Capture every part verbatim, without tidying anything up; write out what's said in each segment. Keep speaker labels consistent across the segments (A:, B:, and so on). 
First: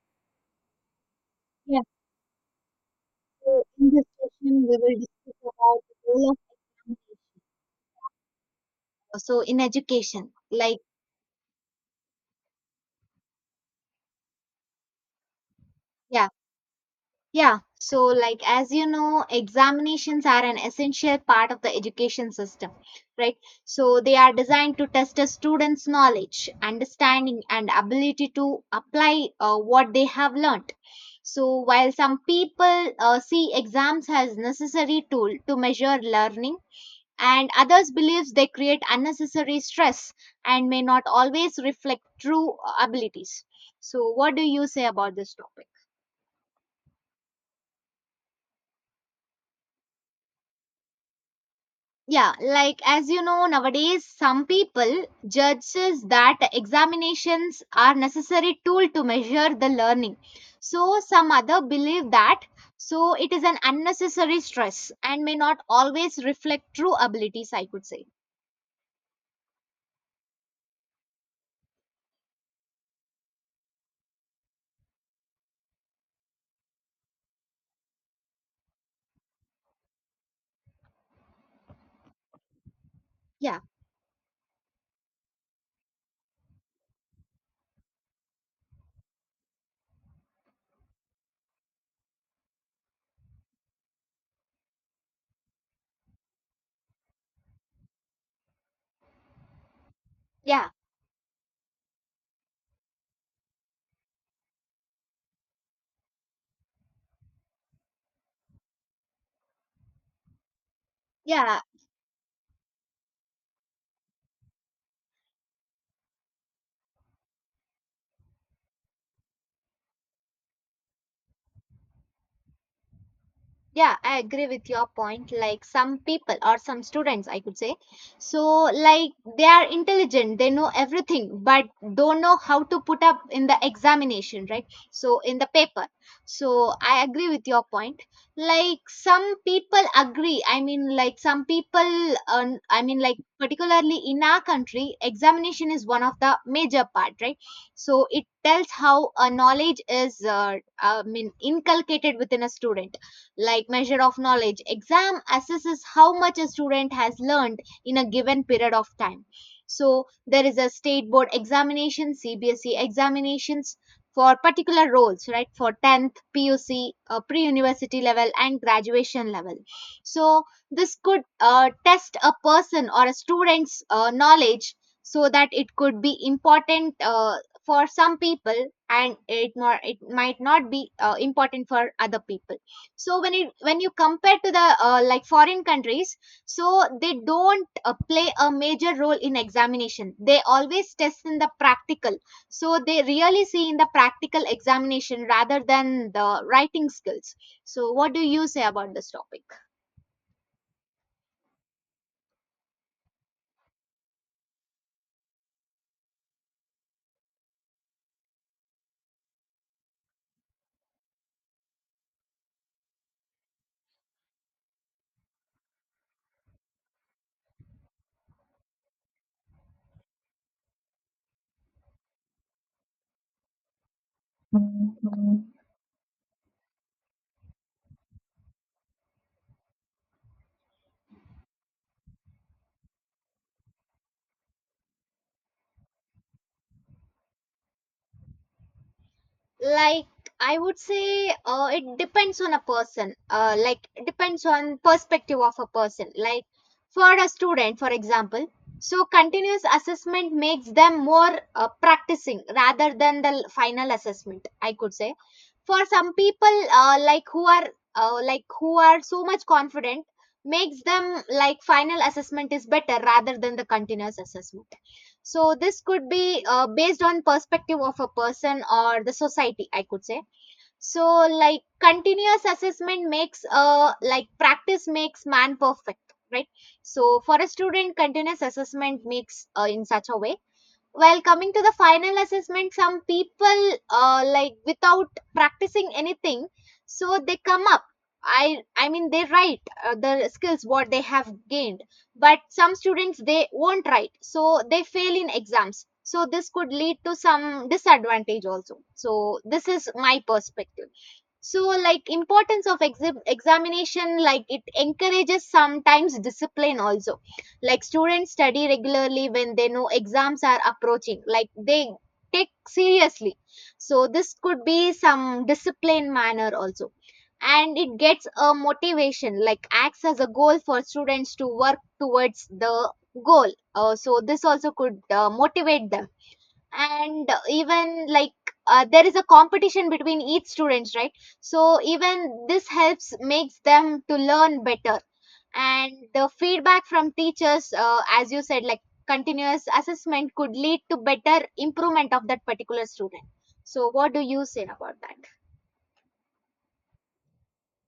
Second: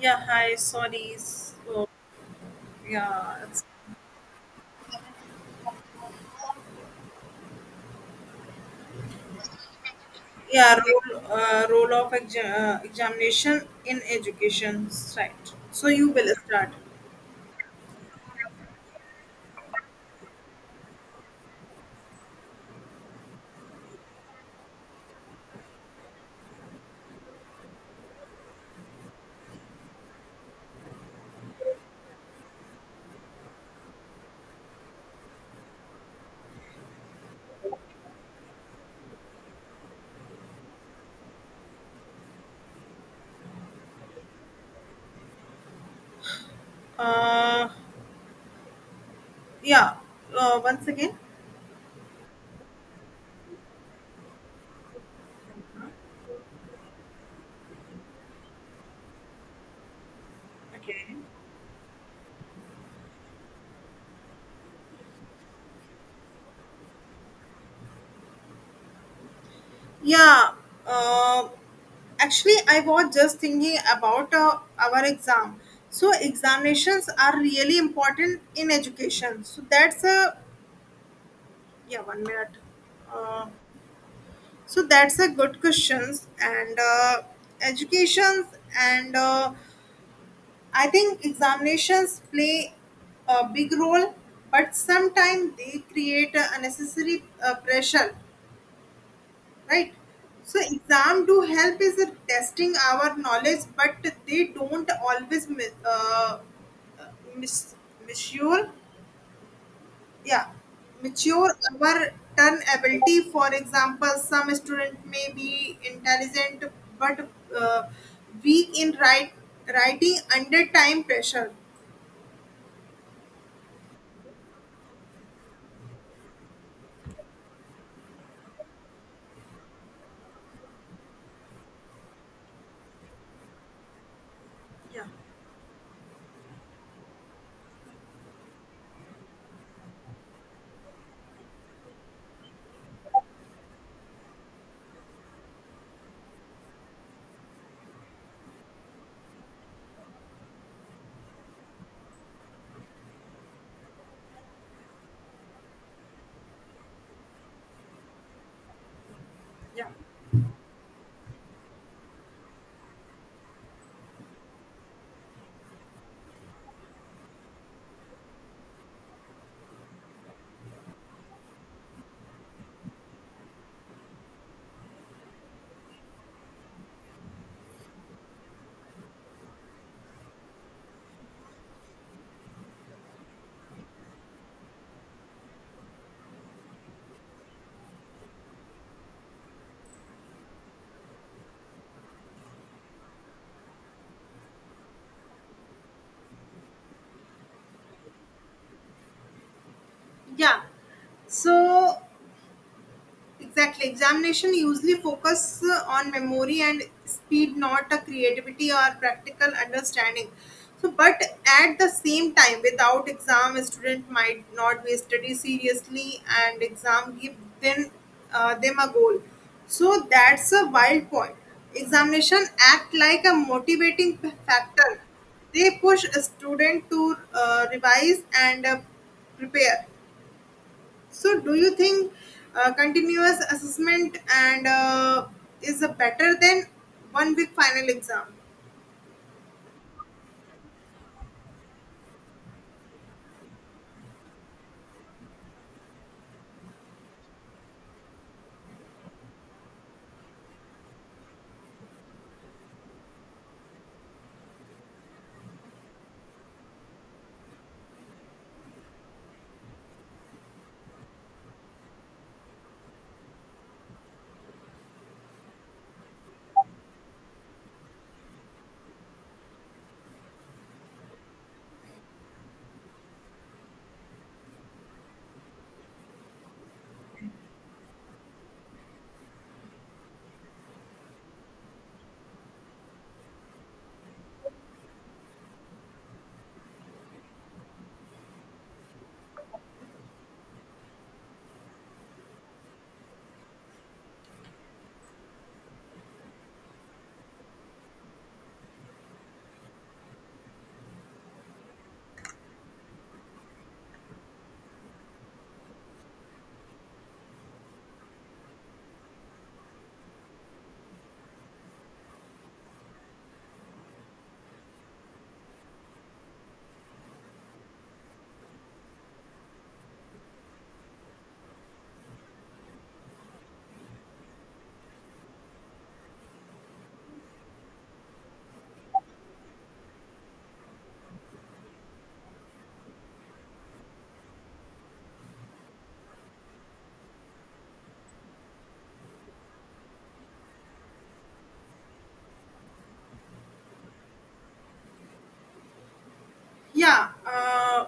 A: Yeah, hi, sorry.
B: Yeah,
A: So, yeah,
B: so
A: it's,
B: in this session, we will discuss about the role of examination. So in education,
A: yeah,
B: like,
A: role, uh, role of exa- uh, examination in education, right? So you
B: yeah,
A: will start.
B: yeah. So like, as you know, examinations are an essential part of the education system, right? So they are designed to test a student's knowledge, understanding, and ability to apply uh, what they have learned. So while some people uh, see exams as necessary tool to measure learning, and others believes they create unnecessary stress and may not always reflect true abilities. So what do you say about this topic?
A: Uh, yeah, uh, once again.
B: Yeah, like as you know, nowadays some people judges that examinations are necessary tool to measure the learning, so
A: Okay.
B: some other believe that, so it is an unnecessary stress and may not always reflect true abilities, I could say.
A: Yeah, uh, actually, I was just thinking about uh, our exam. So examinations are really important in education. So that's a yeah, one minute. Uh,
B: Yeah,
A: So that's a good questions and uh, educations and uh, I think examinations play a big role, but sometimes they create a unnecessary uh, pressure, right? So
B: yeah,
A: exam do help is in testing our knowledge, but they don't always mi- uh, uh, mis- misure yeah mature
B: yeah.
A: our turn ability. For example, some student may be intelligent, but uh, weak in write, writing under time pressure.
B: Yeah, I agree with your point. Like some people or some students, I could say. So, like, they are intelligent, they know everything, but don't know how to put up in the examination, right?
A: Yeah,
B: So, in the paper. So, I agree with your point. Like, some people agree. I mean, like, some people, um, I mean, like, particularly in our country, examination is one of the major part, right? So, it tells how a knowledge is, uh, I mean, inculcated within a student, like measure of knowledge. Exam assesses how much a student has learned in a given period of time.
A: yeah,
B: So there is a state board examination, C B S E examinations for particular roles, right? For tenth P U C, uh, pre university level and graduation level. So this could uh, test a person or a student's uh, knowledge, so that it could be important uh, for some people, and it not, it might not be uh, important for other people. So when it, when you compare to the uh, like foreign countries, so they don't uh, play a major role in examination, they always test in the practical. So they really see in the practical examination rather than the writing skills. So what do you say about this topic?
A: yeah, so exactly. Examination usually focus uh, on memory and speed, not a creativity or practical understanding. So, but at the same time, without exam, a student might not be study seriously, and exam give them uh, them a goal. So that's a wild point. Examination act like a motivating p- factor. They push a student to uh, revise and uh, prepare. So, do you think uh, continuous assessment and uh, is a better than one big final exam?
B: Like I would say uh, it depends on a person, uh, like it depends on perspective of a person. Like for a student, for example, so continuous assessment makes them more uh, practicing rather than the l- final assessment, I could say. For some people, uh, like who are uh, like who are so much confident, makes them like final assessment is better rather than the continuous assessment. So this could be uh, based on perspective of a person or the society, I could say. So like continuous assessment makes uh, like practice makes man perfect, right? So for a student, continuous assessment makes uh, in such a way. While coming to the final assessment, some people, uh, like without practicing anything, so they come up. I I mean they write uh, the skills what they have gained, but some students they won't write, so they fail in exams. So this could lead to some disadvantage also. So this is my perspective. So like importance of exib examination, like it encourages sometimes discipline also. Like students study regularly when they know exams are approaching, like they take seriously. So this could be some discipline manner also. And it gets a motivation, like acts as a goal for students to work towards the goal. Uh, so this also could uh, motivate them. And even like uh, there is a competition between each students, right? So even this helps makes them to learn better. And the feedback from teachers, uh, as you said, like continuous assessment could lead to better improvement of that particular student. So what do you say about that?
A: Yeah, uh,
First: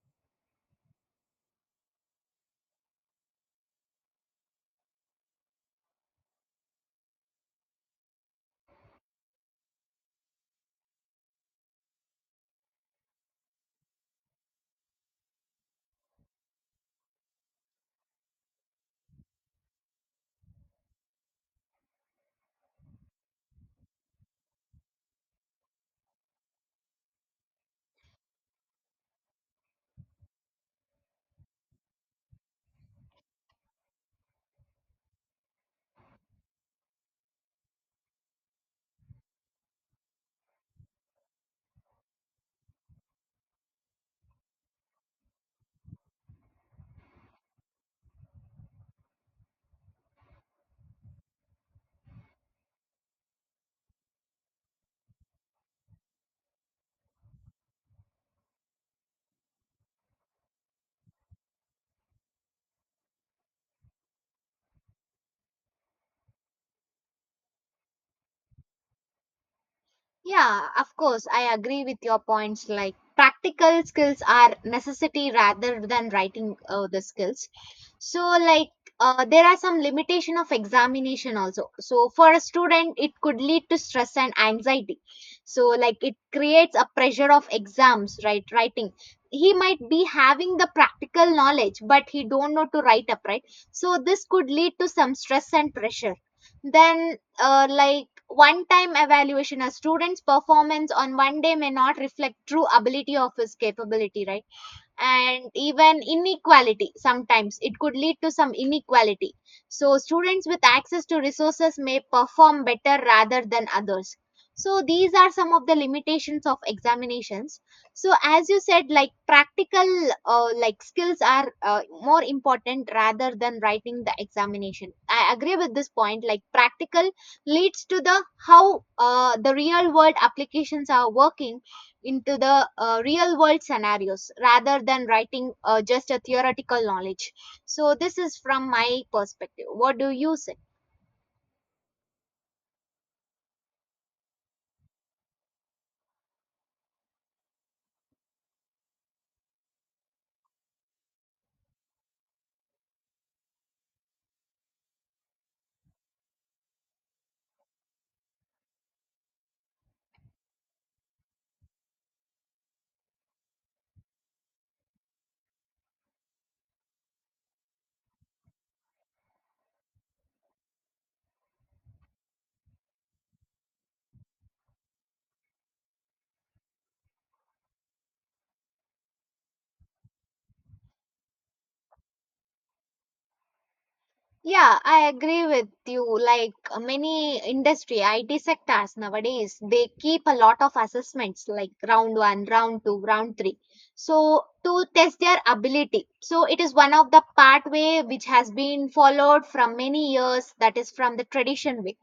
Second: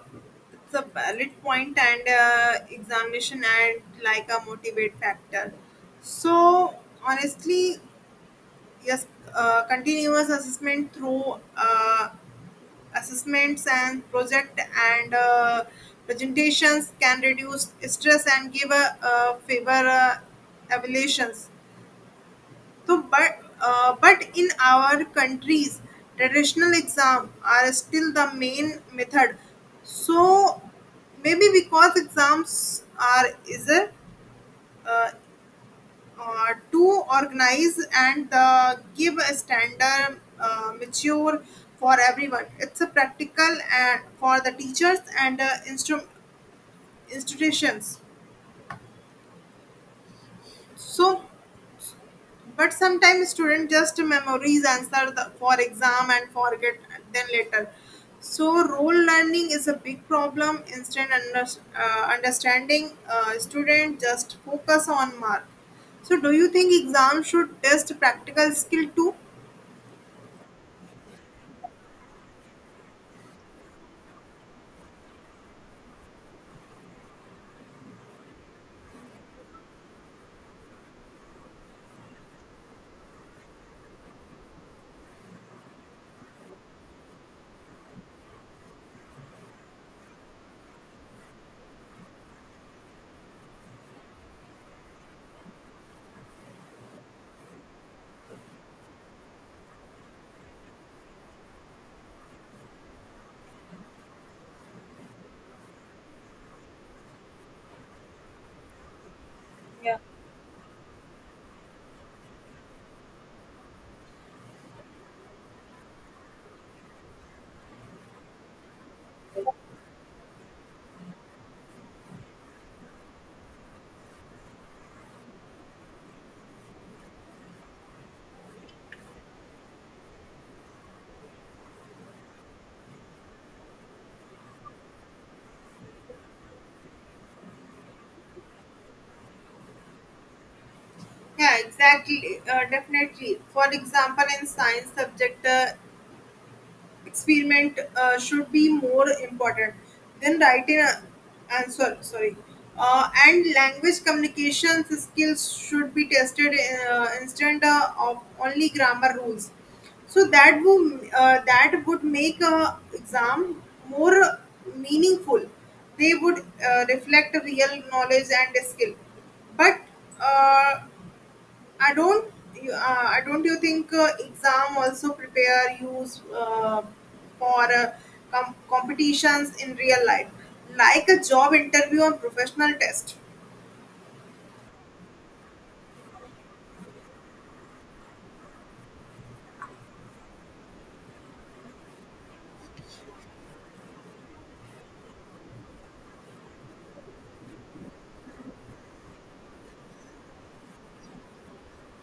A: it's a valid point and uh, examination and like a motivate factor. So, honestly, yes, uh, continuous assessment through uh, assessments and project and uh, presentations can reduce stress and give a, uh favor uh, evaluations. So, but uh, but in our countries, traditional exam are still the main method. So maybe because exams are is a, uh, uh, too organized and uh, give a standard uh, mature for everyone. It's a practical and for the teachers and uh, instru- institutions. So but sometimes students just memories answer the, for exam and forget then later. So role learning is a big problem. Instant under, uh, understanding uh, student just focus on mark. So do you think exam should test practical skill too?
B: Yeah, of course, I agree with your points. Like practical skills are necessity rather than writing uh, the skills. So, like uh, there are some limitation of examination also. So, for a student, it could lead to stress and anxiety. So, like it creates a pressure of exams, right? Writing. He might be having the practical knowledge, but he don't know to write up, right? So, this could lead to some stress and pressure. Then uh, like one time evaluation, a student's performance on one day may not reflect true ability of his capability, right? And even inequality, sometimes it could lead to some inequality. So students with access to resources may perform better rather than others. So these are some of the limitations of examinations. So as you said, like practical uh, like skills are uh, more important rather than writing the examination. I agree with this point, like practical leads to the how uh, the real world applications are working into the uh, real world scenarios rather than writing uh, just a theoretical knowledge. So this is from my perspective, what do you say?
A: Yeah, exactly. Uh, definitely. For example, in science subject, uh, experiment uh, should be more important than writing a- answer, sorry. Uh, and language communication skills should be tested uh, instead uh, of only grammar rules, so that would uh, that would make a exam more meaningful. They would uh, reflect real knowledge and skill, but uh, I don't. you- Uh, I don't. You think uh, exam also prepare you uh, for uh, com- competitions in real life, like a job interview or professional test?
B: Yeah, I agree with you. Like uh, many industry I T sectors nowadays, they keep a lot of assessments like round one, round two, round three. So to test their ability. So it is one of the pathway which has been followed from many years, that is from the tradition way.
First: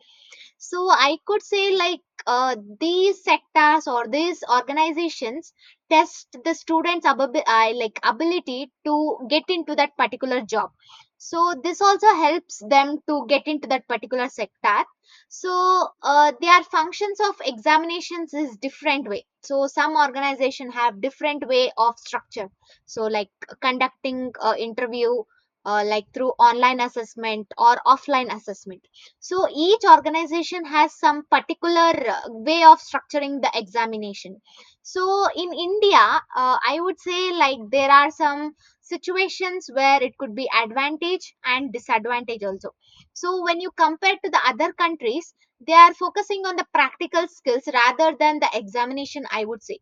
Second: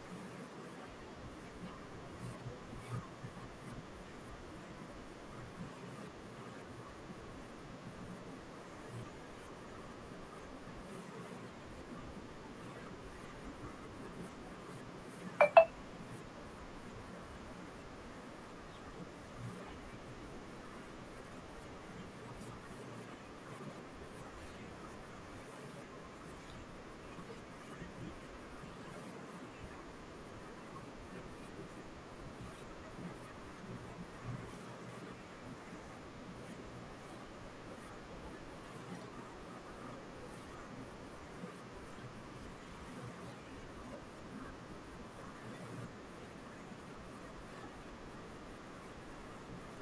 B: So I could say like uh, these sectors or these organizations test the students' ababi- uh, like ability to get into that particular job. So this also helps them to get into that particular sector. So uh, their functions of examinations is different way. So some organization have different way of structure. So like conducting uh, interview uh, like through online assessment or offline assessment. So each organization has some particular uh, way of structuring the examination. So in India, uh, I would say like there are some situations where it could be advantage and disadvantage also. So when you compare to the other countries, they are focusing on the practical skills rather than the examination, I would say.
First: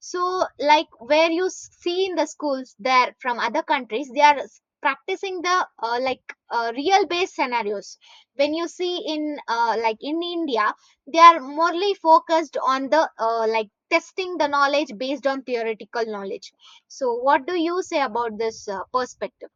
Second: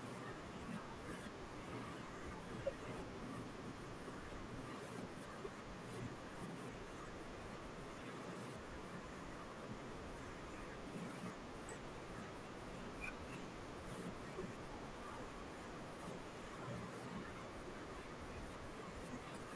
B: So like where you s- see in the schools there from other countries, they are s- practicing the uh, like uh, real based scenarios. When you see in uh, like in India, they are morely focused on the uh, like testing the knowledge based on theoretical knowledge. So what do you say about this uh, perspective?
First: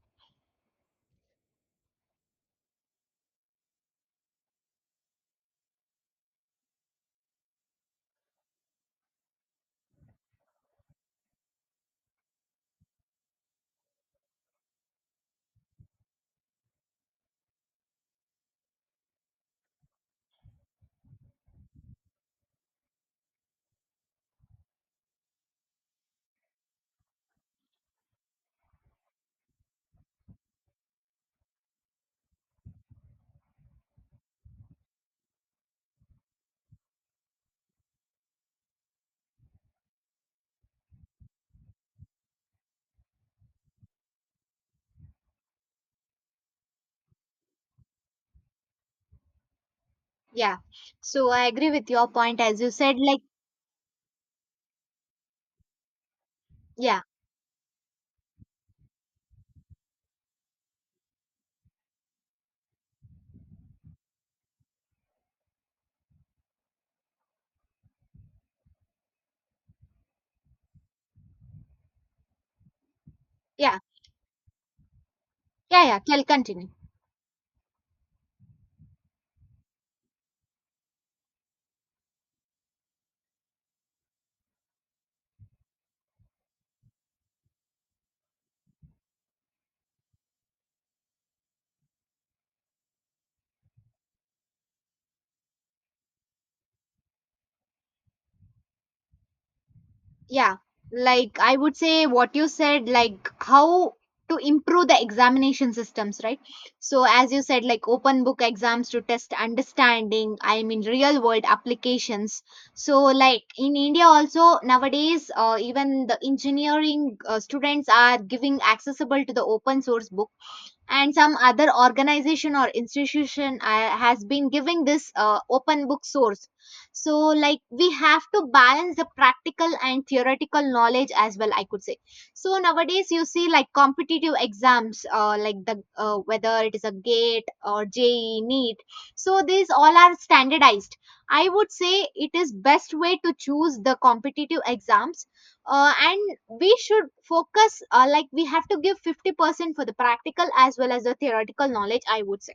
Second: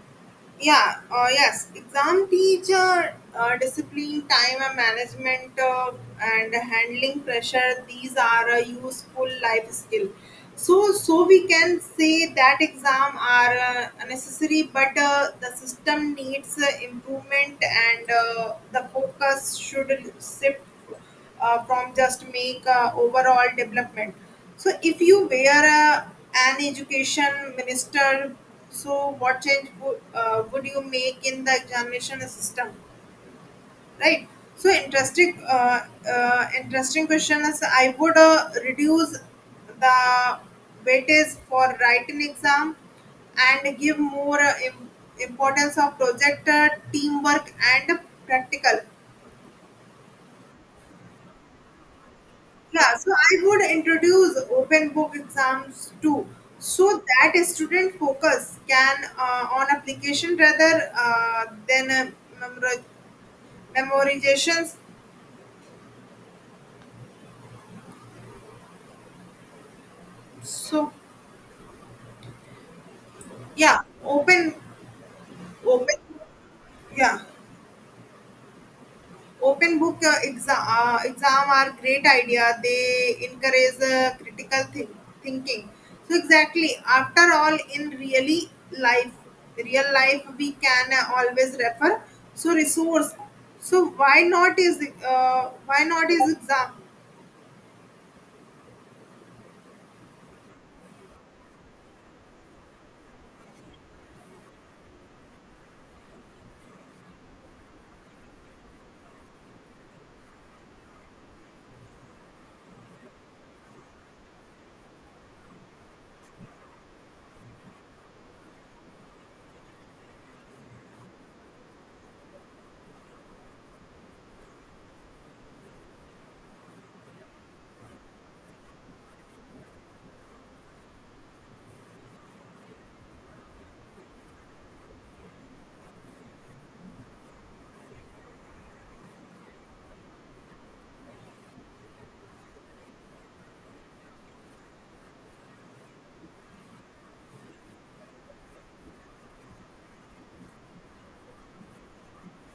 A: Yeah, uh, yes, exam teacher uh, discipline time and management uh, and handling pressure, these are a useful life skill. So so we can say that exam are uh, necessary, but uh, the system needs uh, improvement and uh, the focus should shift uh, from just make uh, overall development. So if you were uh, an education minister, so what change would, uh, would you make in the examination system, right? So interesting, uh, uh, interesting question is I would uh, reduce the weightage for writing exam and give more uh, im- importance of project, uh, teamwork and practical.
B: Yeah, so I agree with your point, as you
A: Yeah,
B: said,
A: so
B: like,
A: I would introduce open book exams too,
B: yeah,
A: so that a student focus can uh, on application rather uh, than uh, memori- memorizations. So
B: yeah,
A: yeah, open,
B: yeah, yeah,
A: open,
B: tell, continue.
A: yeah. Open book uh, exam, uh, exam are great idea. They encourage uh, critical thi- thinking. So exactly, after all, in really life, real life, we can uh, always refer. So resource. So why not is uh, why not is exam?
B: Yeah, like I would say what you said, like how to improve the examination systems, right? So as you said, like open book exams to test understanding, I mean real world applications. So like in India also nowadays, uh, even the engineering uh, students are giving accessible to the open source book, and some other organization or institution uh, has been giving this uh, open book source. So like we have to balance the practical and theoretical knowledge as well, I could say. So nowadays you see like competitive exams, uh, like the uh, whether it is a gate or je NEET. So these all are standardized. I would say it is best way to choose the competitive exams. Uh, and we should focus uh, like we have to give fifty percent for the practical as well as the theoretical knowledge, I would say.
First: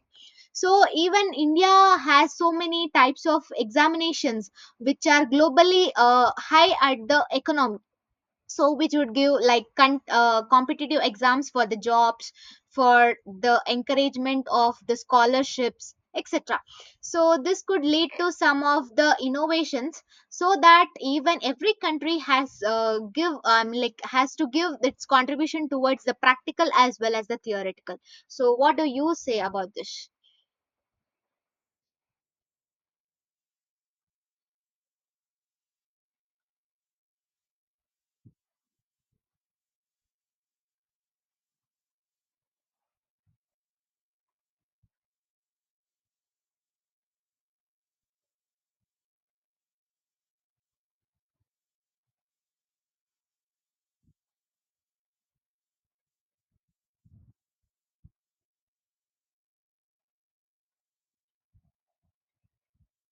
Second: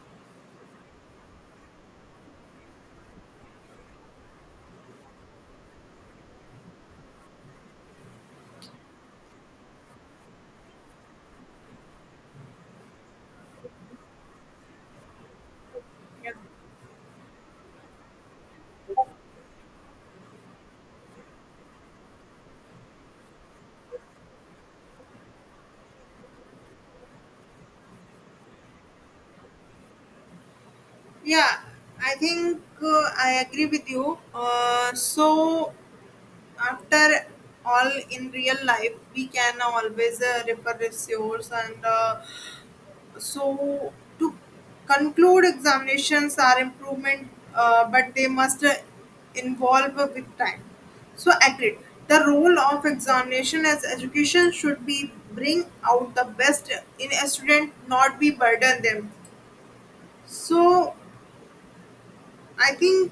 B: So even India has so many types of examinations which are globally uh, high at the economics. So which would give like con- uh, competitive exams for the jobs, for the encouragement of the scholarships,
A: Yeah.
B: etc. So this could lead to some of the innovations. So that even every country has uh, give um, like has to give its contribution towards the practical as well as the theoretical. So what do you say about this?
A: Yeah, I think uh, I agree with you. Uh, so, after all, in real life, we can always uh, refer resource and uh, so to conclude examinations are improvement, uh, but they must uh, involve with time, so agreed the role of examination as education should be bring out the best in a student, not be burden them. So I think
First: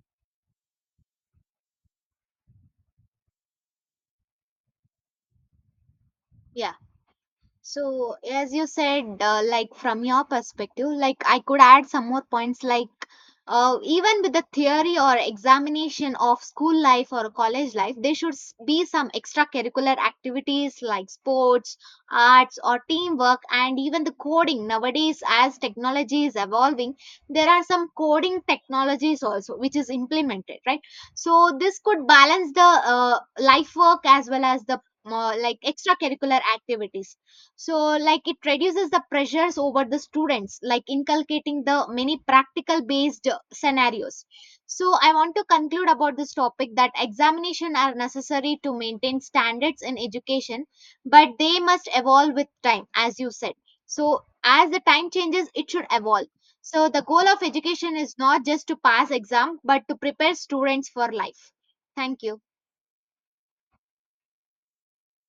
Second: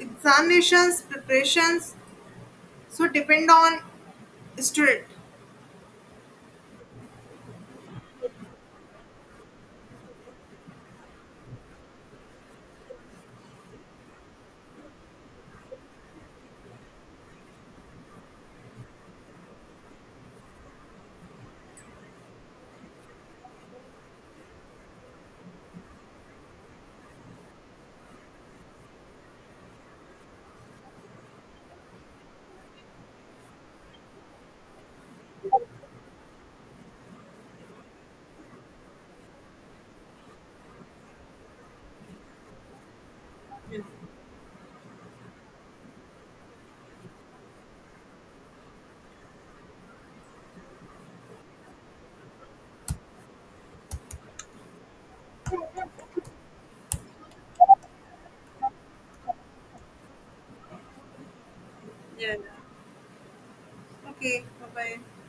A: examinations preparations so depend on student.
B: Yeah. So, as you said, uh, like from your perspective, like I could add some more points, like uh, even with the theory or examination of school life or college life, there should s- be some extracurricular activities like sports, arts, or teamwork, and even the coding. Nowadays, as technology is evolving, there are some coding technologies also which is implemented, right? So, this could balance the uh, life work as well as the uh, like extracurricular activities. So like it reduces the pressures over the students, like inculcating the many practical based scenarios. So I want to conclude about this topic that examination are necessary to maintain standards in education, but they must evolve with time, as you said. So as the time changes, it should evolve. So the goal of education is not just to pass exam, but to prepare students for life. Thank
A: Yeah.
B: you.
A: Okay, bye bye.